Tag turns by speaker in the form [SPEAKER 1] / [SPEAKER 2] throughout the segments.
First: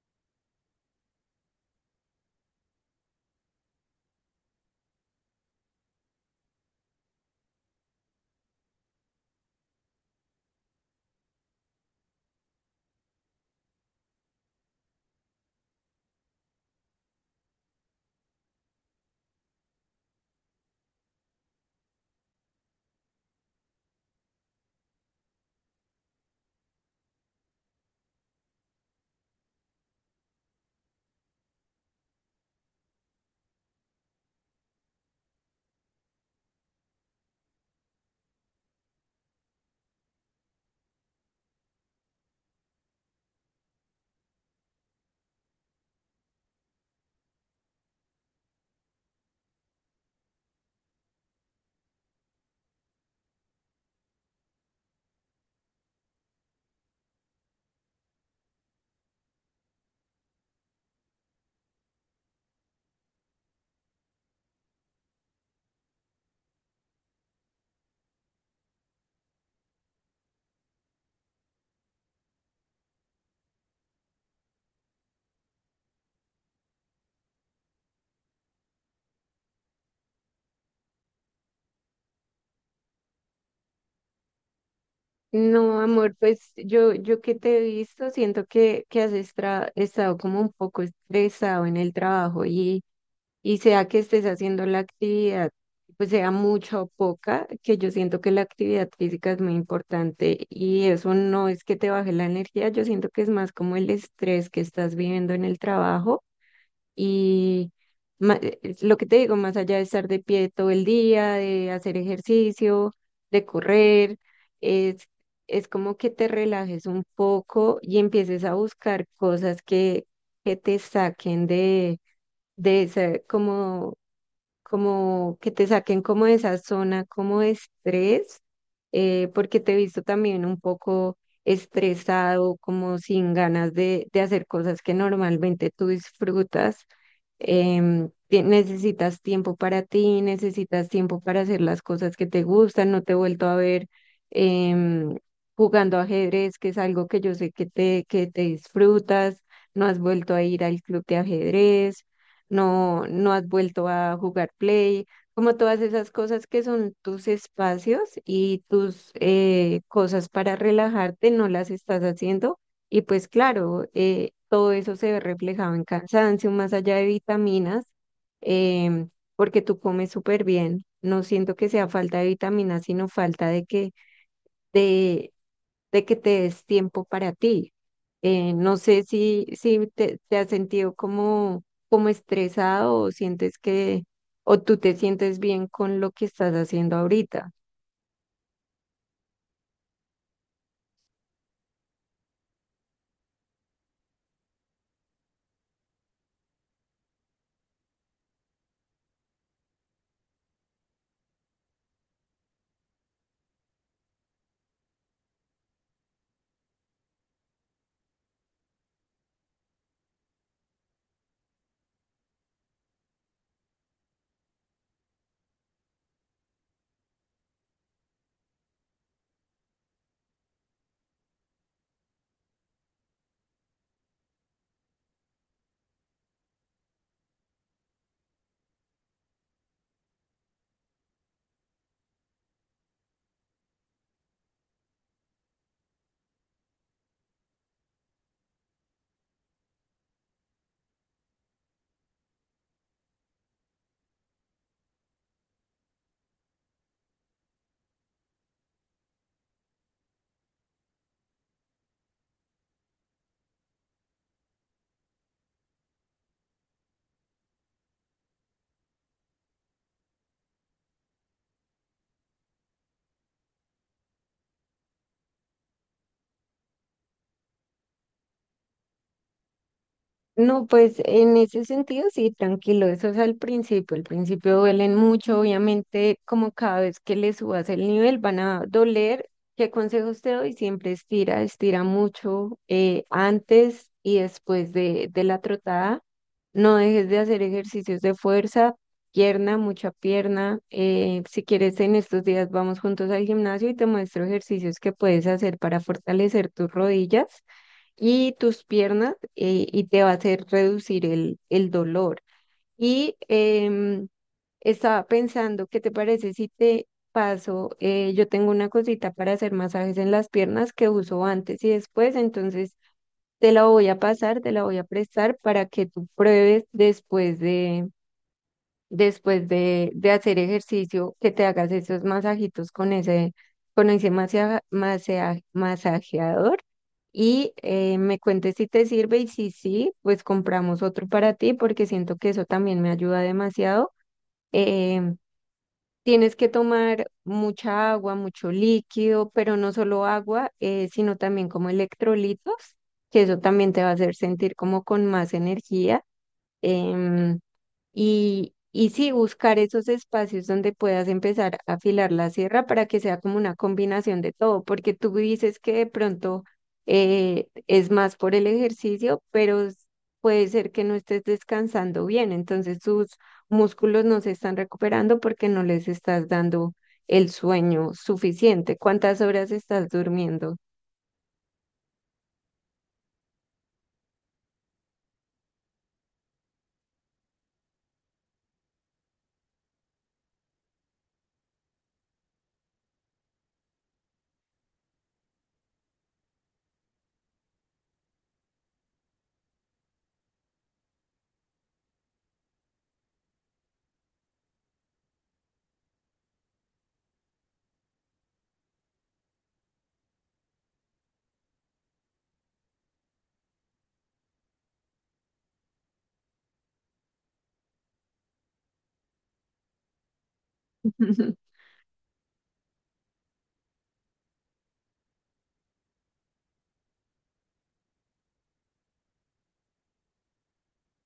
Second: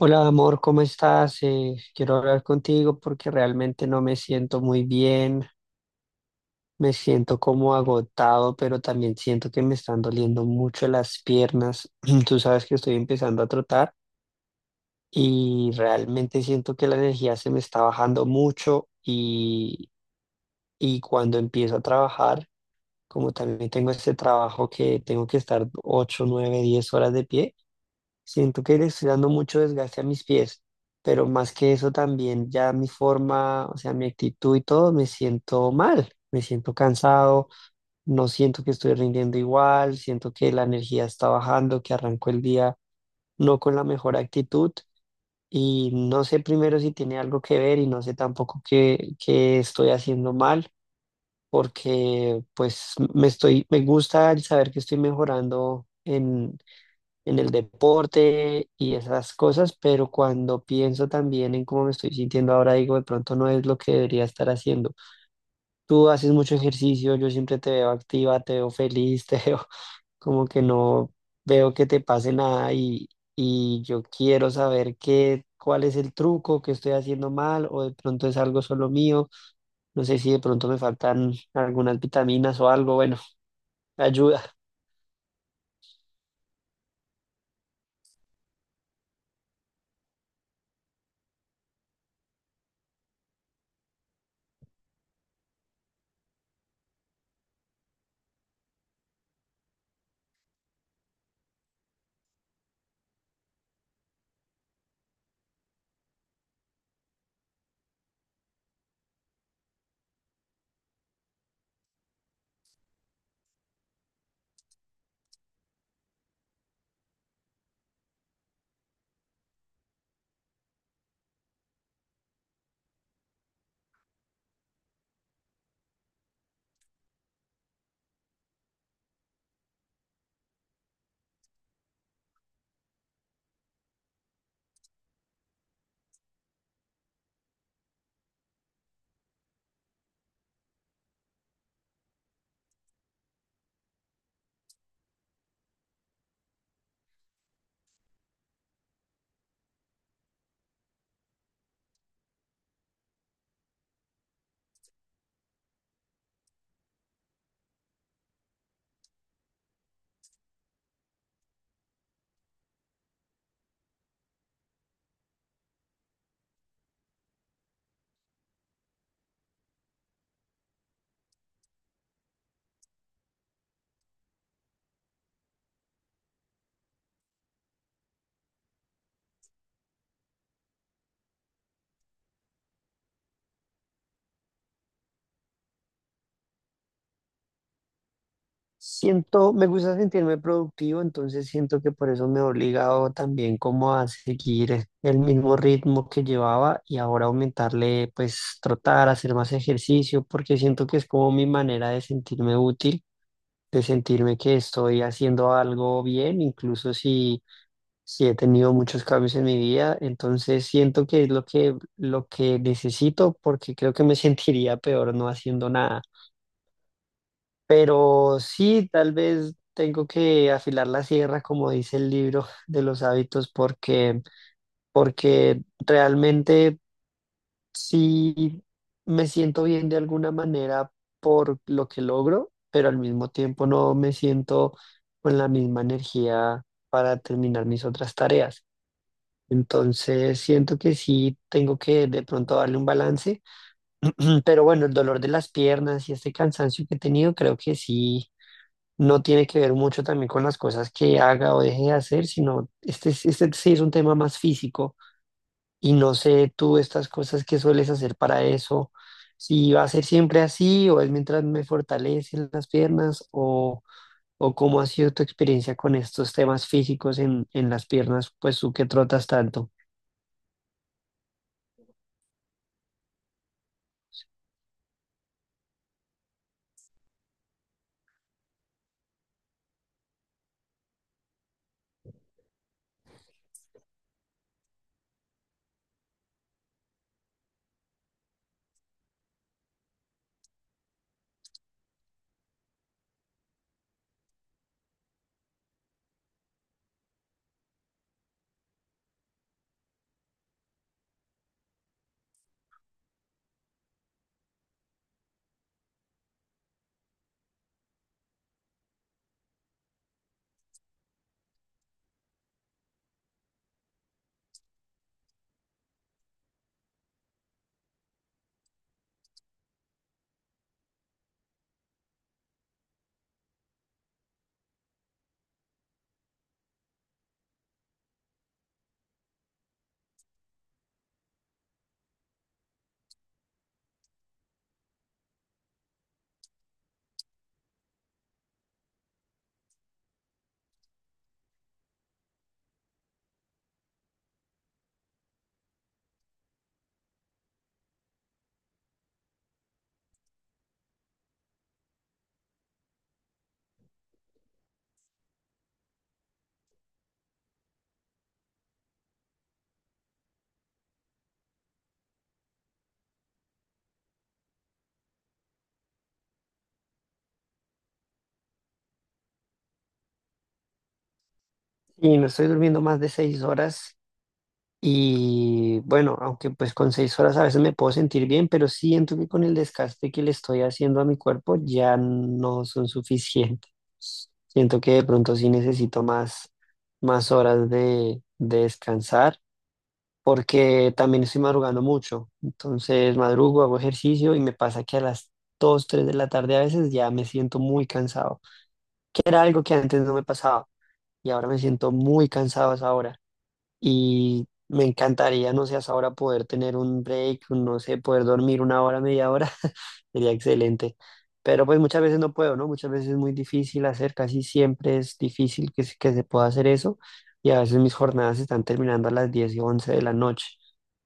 [SPEAKER 1] Hola amor, ¿cómo estás? Quiero hablar contigo porque realmente no me siento muy bien, me siento como agotado, pero también siento que me están doliendo mucho las piernas. Tú sabes que estoy empezando a trotar y realmente siento que la energía se me está bajando mucho y cuando empiezo a trabajar, como también tengo este trabajo que tengo que estar 8, 9, 10 horas de pie. Siento que le estoy dando mucho desgaste a mis pies, pero más que eso también ya mi forma, o sea, mi actitud y todo, me siento mal, me siento cansado, no siento que estoy rindiendo igual, siento que la energía está bajando, que arranco el día no con la mejor actitud y no sé primero si tiene algo que ver y no sé tampoco qué estoy haciendo mal, porque pues me gusta el saber que estoy mejorando en el deporte y esas cosas, pero cuando pienso también en cómo me estoy sintiendo ahora, digo, de pronto no es lo que debería estar haciendo. Tú haces mucho ejercicio, yo siempre te veo activa, te veo feliz, te veo como que no veo que te pase nada y yo quiero saber cuál es el truco que estoy haciendo mal o de pronto es algo solo mío, no sé si de pronto me faltan algunas vitaminas o algo, bueno, ayuda.
[SPEAKER 2] No, amor, pues yo que te he visto, siento que has estado como un poco estresado en el trabajo y sea que estés haciendo la actividad, pues sea mucha o poca, que yo siento que la actividad física es muy importante y eso no es que te baje la energía. Yo siento que es más como el estrés que estás viviendo en el trabajo y lo que te digo, más allá de estar de pie todo el día, de hacer ejercicio, de correr, es, es como que te relajes un poco y empieces a buscar cosas que te saquen de esa, como que te saquen como de esa zona, como de estrés. Porque te he visto también un poco estresado, como sin ganas de hacer cosas que normalmente tú disfrutas. Necesitas tiempo para ti, necesitas tiempo para hacer las cosas que te gustan. No te he vuelto a ver em, jugando ajedrez, que es algo que yo sé que que te disfrutas. No has vuelto a ir al club de ajedrez, no, no has vuelto a jugar play, como todas esas cosas que son tus espacios y tus cosas para relajarte. No las estás haciendo y pues claro, todo eso se ve reflejado en cansancio, más allá de vitaminas, em, porque tú comes súper bien. No siento que sea falta de vitaminas, sino falta de de, de que te des tiempo para ti. No sé si te has sentido como, como estresado o sientes que, o tú te sientes bien con lo que estás haciendo ahorita.
[SPEAKER 1] Siento, me gusta sentirme productivo, entonces siento que por eso me he obligado también como a seguir el mismo ritmo que llevaba y ahora aumentarle, pues trotar, hacer más ejercicio, porque siento que es como mi manera de sentirme útil, de sentirme que estoy haciendo algo bien, incluso si he tenido muchos cambios en mi vida, entonces siento que es lo que necesito, porque creo que me sentiría peor no haciendo nada. Pero sí, tal vez tengo que afilar la sierra, como dice el libro de los hábitos, porque realmente sí me siento bien de alguna manera por lo que logro, pero al mismo tiempo no me siento con la misma energía para terminar mis otras tareas. Entonces siento que sí tengo que de pronto darle un balance, pero bueno, el dolor de las piernas y este cansancio que he tenido, creo que sí no tiene que ver mucho también con las cosas que haga o deje de hacer, sino este sí es un tema más físico y no sé tú estas cosas que sueles hacer para eso, si va a ser siempre así o es mientras me fortalecen las piernas o cómo ha sido tu experiencia con estos temas físicos en las piernas, pues tú que trotas tanto.
[SPEAKER 2] No, pues en ese sentido sí, tranquilo, eso es al principio duelen mucho, obviamente como cada vez que le subas el nivel van a doler. ¿Qué consejos te doy? Siempre estira, estira mucho antes y después de la trotada, no dejes de hacer ejercicios de fuerza, pierna, mucha pierna. Si quieres en estos días vamos juntos al gimnasio y te muestro ejercicios que puedes hacer para fortalecer tus rodillas y tus piernas, y te va a hacer reducir el dolor. Y em, Estaba pensando, ¿qué te parece si te paso? Yo tengo una cosita para hacer masajes en las piernas que uso antes y después, entonces te la voy a pasar, te la voy a prestar para que tú pruebes después de hacer ejercicio, que te hagas esos masajitos con con ese masajeador y me cuentes si te sirve. Y si sí, pues compramos otro para ti porque siento que eso también me ayuda demasiado. Em, Tienes que tomar mucha agua, mucho líquido, pero no solo agua, sino también como electrolitos, que eso también te va a hacer sentir como con más energía. Em, y sí, buscar esos espacios donde puedas empezar a afilar la sierra para que sea como una combinación de todo, porque tú dices que de pronto es más por el ejercicio, pero puede ser que no estés descansando bien, entonces tus músculos no se están recuperando porque no les estás dando el sueño suficiente. ¿Cuántas horas estás durmiendo?
[SPEAKER 1] Y no estoy durmiendo más de 6 horas. Y bueno, aunque pues con 6 horas a veces me puedo sentir bien, pero siento que con el desgaste que le estoy haciendo a mi cuerpo ya no son suficientes. Siento que de pronto sí necesito más horas de descansar, porque también estoy madrugando mucho. Entonces madrugo, hago ejercicio y me pasa que a las 2-3 de la tarde a veces ya me siento muy cansado, que era algo que antes no me pasaba y ahora me siento muy cansado a esa hora y me encantaría, no sé, hasta ahora poder tener un break, un, no sé, poder dormir una hora, media hora, sería excelente. Pero pues muchas veces no puedo, ¿no? Muchas veces es muy difícil hacer, casi siempre es difícil que se pueda hacer eso y a veces mis jornadas están terminando a las 10 y 11 de la noche.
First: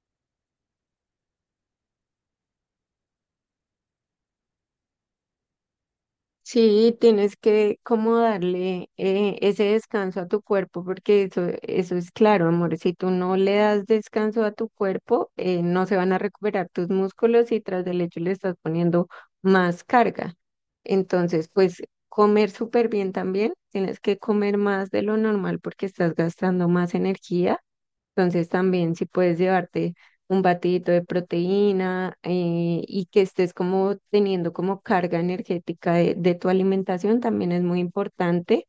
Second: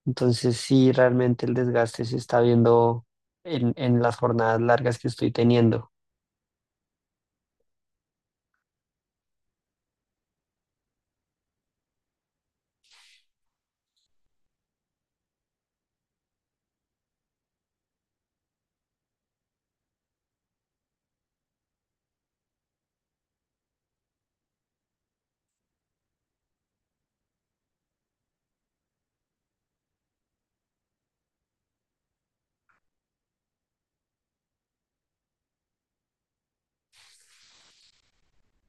[SPEAKER 1] Entonces sí, realmente el desgaste se está viendo en las jornadas largas que estoy teniendo.
[SPEAKER 2] Sí, tienes que como darle ese descanso a tu cuerpo, porque eso es claro, amor. Si tú no le das descanso a tu cuerpo, no se van a recuperar tus músculos y tras del hecho le estás poniendo más carga. Entonces, pues comer súper bien también. Tienes que comer más de lo normal porque estás gastando más energía. Entonces también si puedes llevarte un batidito de proteína, y que estés como teniendo como carga energética de tu alimentación también es muy importante.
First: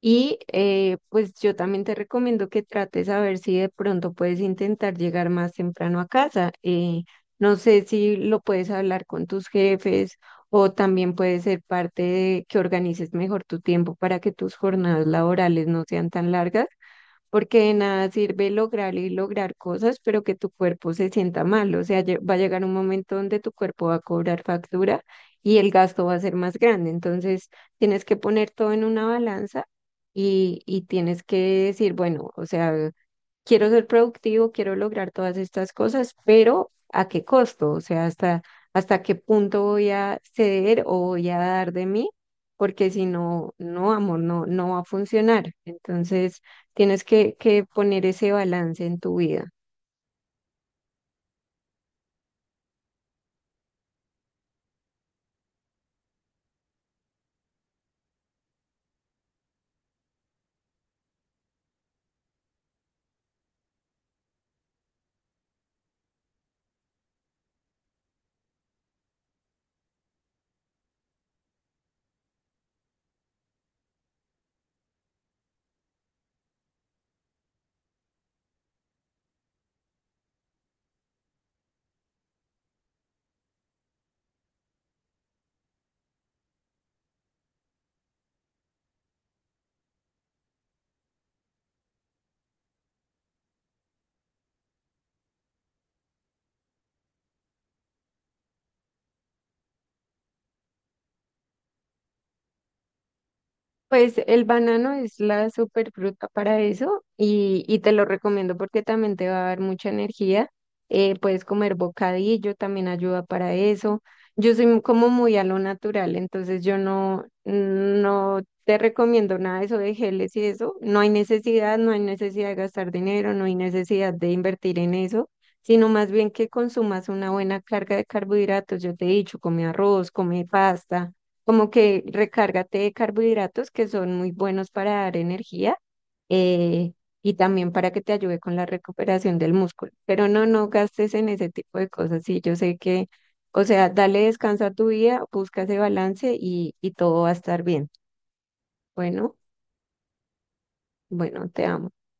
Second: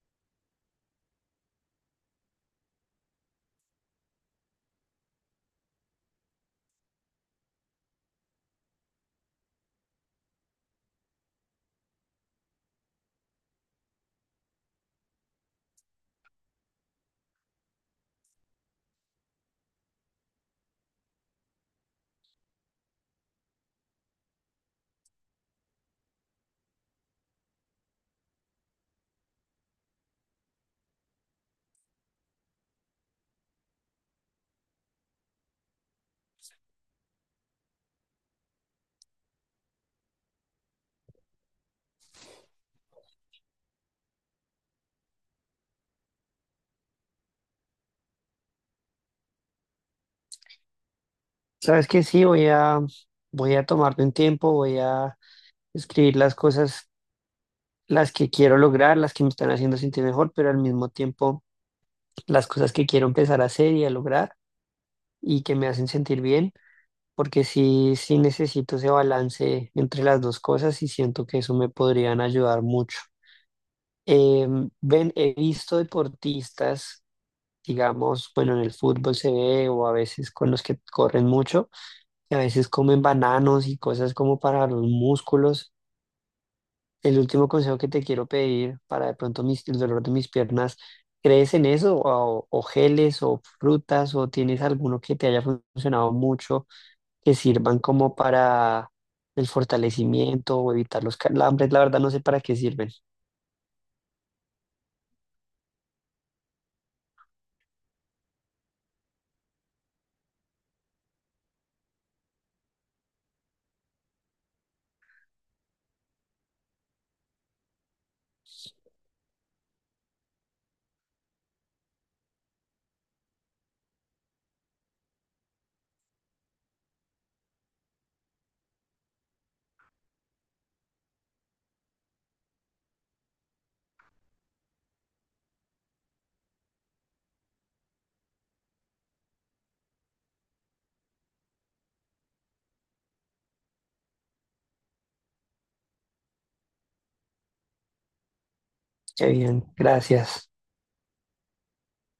[SPEAKER 2] Y pues yo también te recomiendo que trates a ver si de pronto puedes intentar llegar más temprano a casa. No sé si lo puedes hablar con tus jefes o también puede ser parte de que organices mejor tu tiempo para que tus jornadas laborales no sean tan largas, porque de nada sirve lograr y lograr cosas, pero que tu cuerpo se sienta mal. O sea, va a llegar un momento donde tu cuerpo va a cobrar factura y el gasto va a ser más grande. Entonces, tienes que poner todo en una balanza y tienes que decir, bueno, o sea, quiero ser productivo, quiero lograr todas estas cosas, pero ¿a qué costo? O sea, hasta, hasta qué punto voy a ceder o voy a dar de mí, porque si no, no, amor, no, no va a funcionar. Entonces, tienes que poner ese balance en tu vida.
[SPEAKER 1] ¿Sabes qué? Sí, voy a tomarme un tiempo, voy a escribir las cosas, las que quiero lograr, las que me están haciendo sentir mejor, pero al mismo tiempo las cosas que quiero empezar a hacer y a lograr y que me hacen sentir bien, porque sí necesito ese balance entre las dos cosas y siento que eso me podrían ayudar mucho. Ven, he visto deportistas, digamos, bueno, en el fútbol se ve o a veces con los que corren mucho, que a veces comen bananos y cosas como para los músculos. El último consejo que te quiero pedir para de pronto el dolor de mis piernas, ¿crees en eso? O geles o frutas o tienes alguno que te haya funcionado mucho que sirvan como para el fortalecimiento o evitar los calambres. La verdad no sé para qué sirven.
[SPEAKER 2] Pues el banano es la superfruta para eso y te lo recomiendo porque también te va a dar mucha energía. Puedes comer bocadillo, también ayuda para eso. Yo soy como muy a lo natural, entonces yo no, no te recomiendo nada de eso de geles y eso. No hay necesidad, no hay necesidad de gastar dinero, no hay necesidad de invertir en eso, sino más bien que consumas una buena carga de carbohidratos. Yo te he dicho, come arroz, come pasta, como que recárgate de carbohidratos que son muy buenos para dar energía, eh, y también para que te ayude con la recuperación del músculo. Pero no, no gastes en ese tipo de cosas. Sí, yo sé que, o sea, dale descanso a tu vida, busca ese balance y todo va a estar bien.
[SPEAKER 1] Qué
[SPEAKER 2] Bueno,
[SPEAKER 1] bien, gracias.
[SPEAKER 2] bueno, te amo.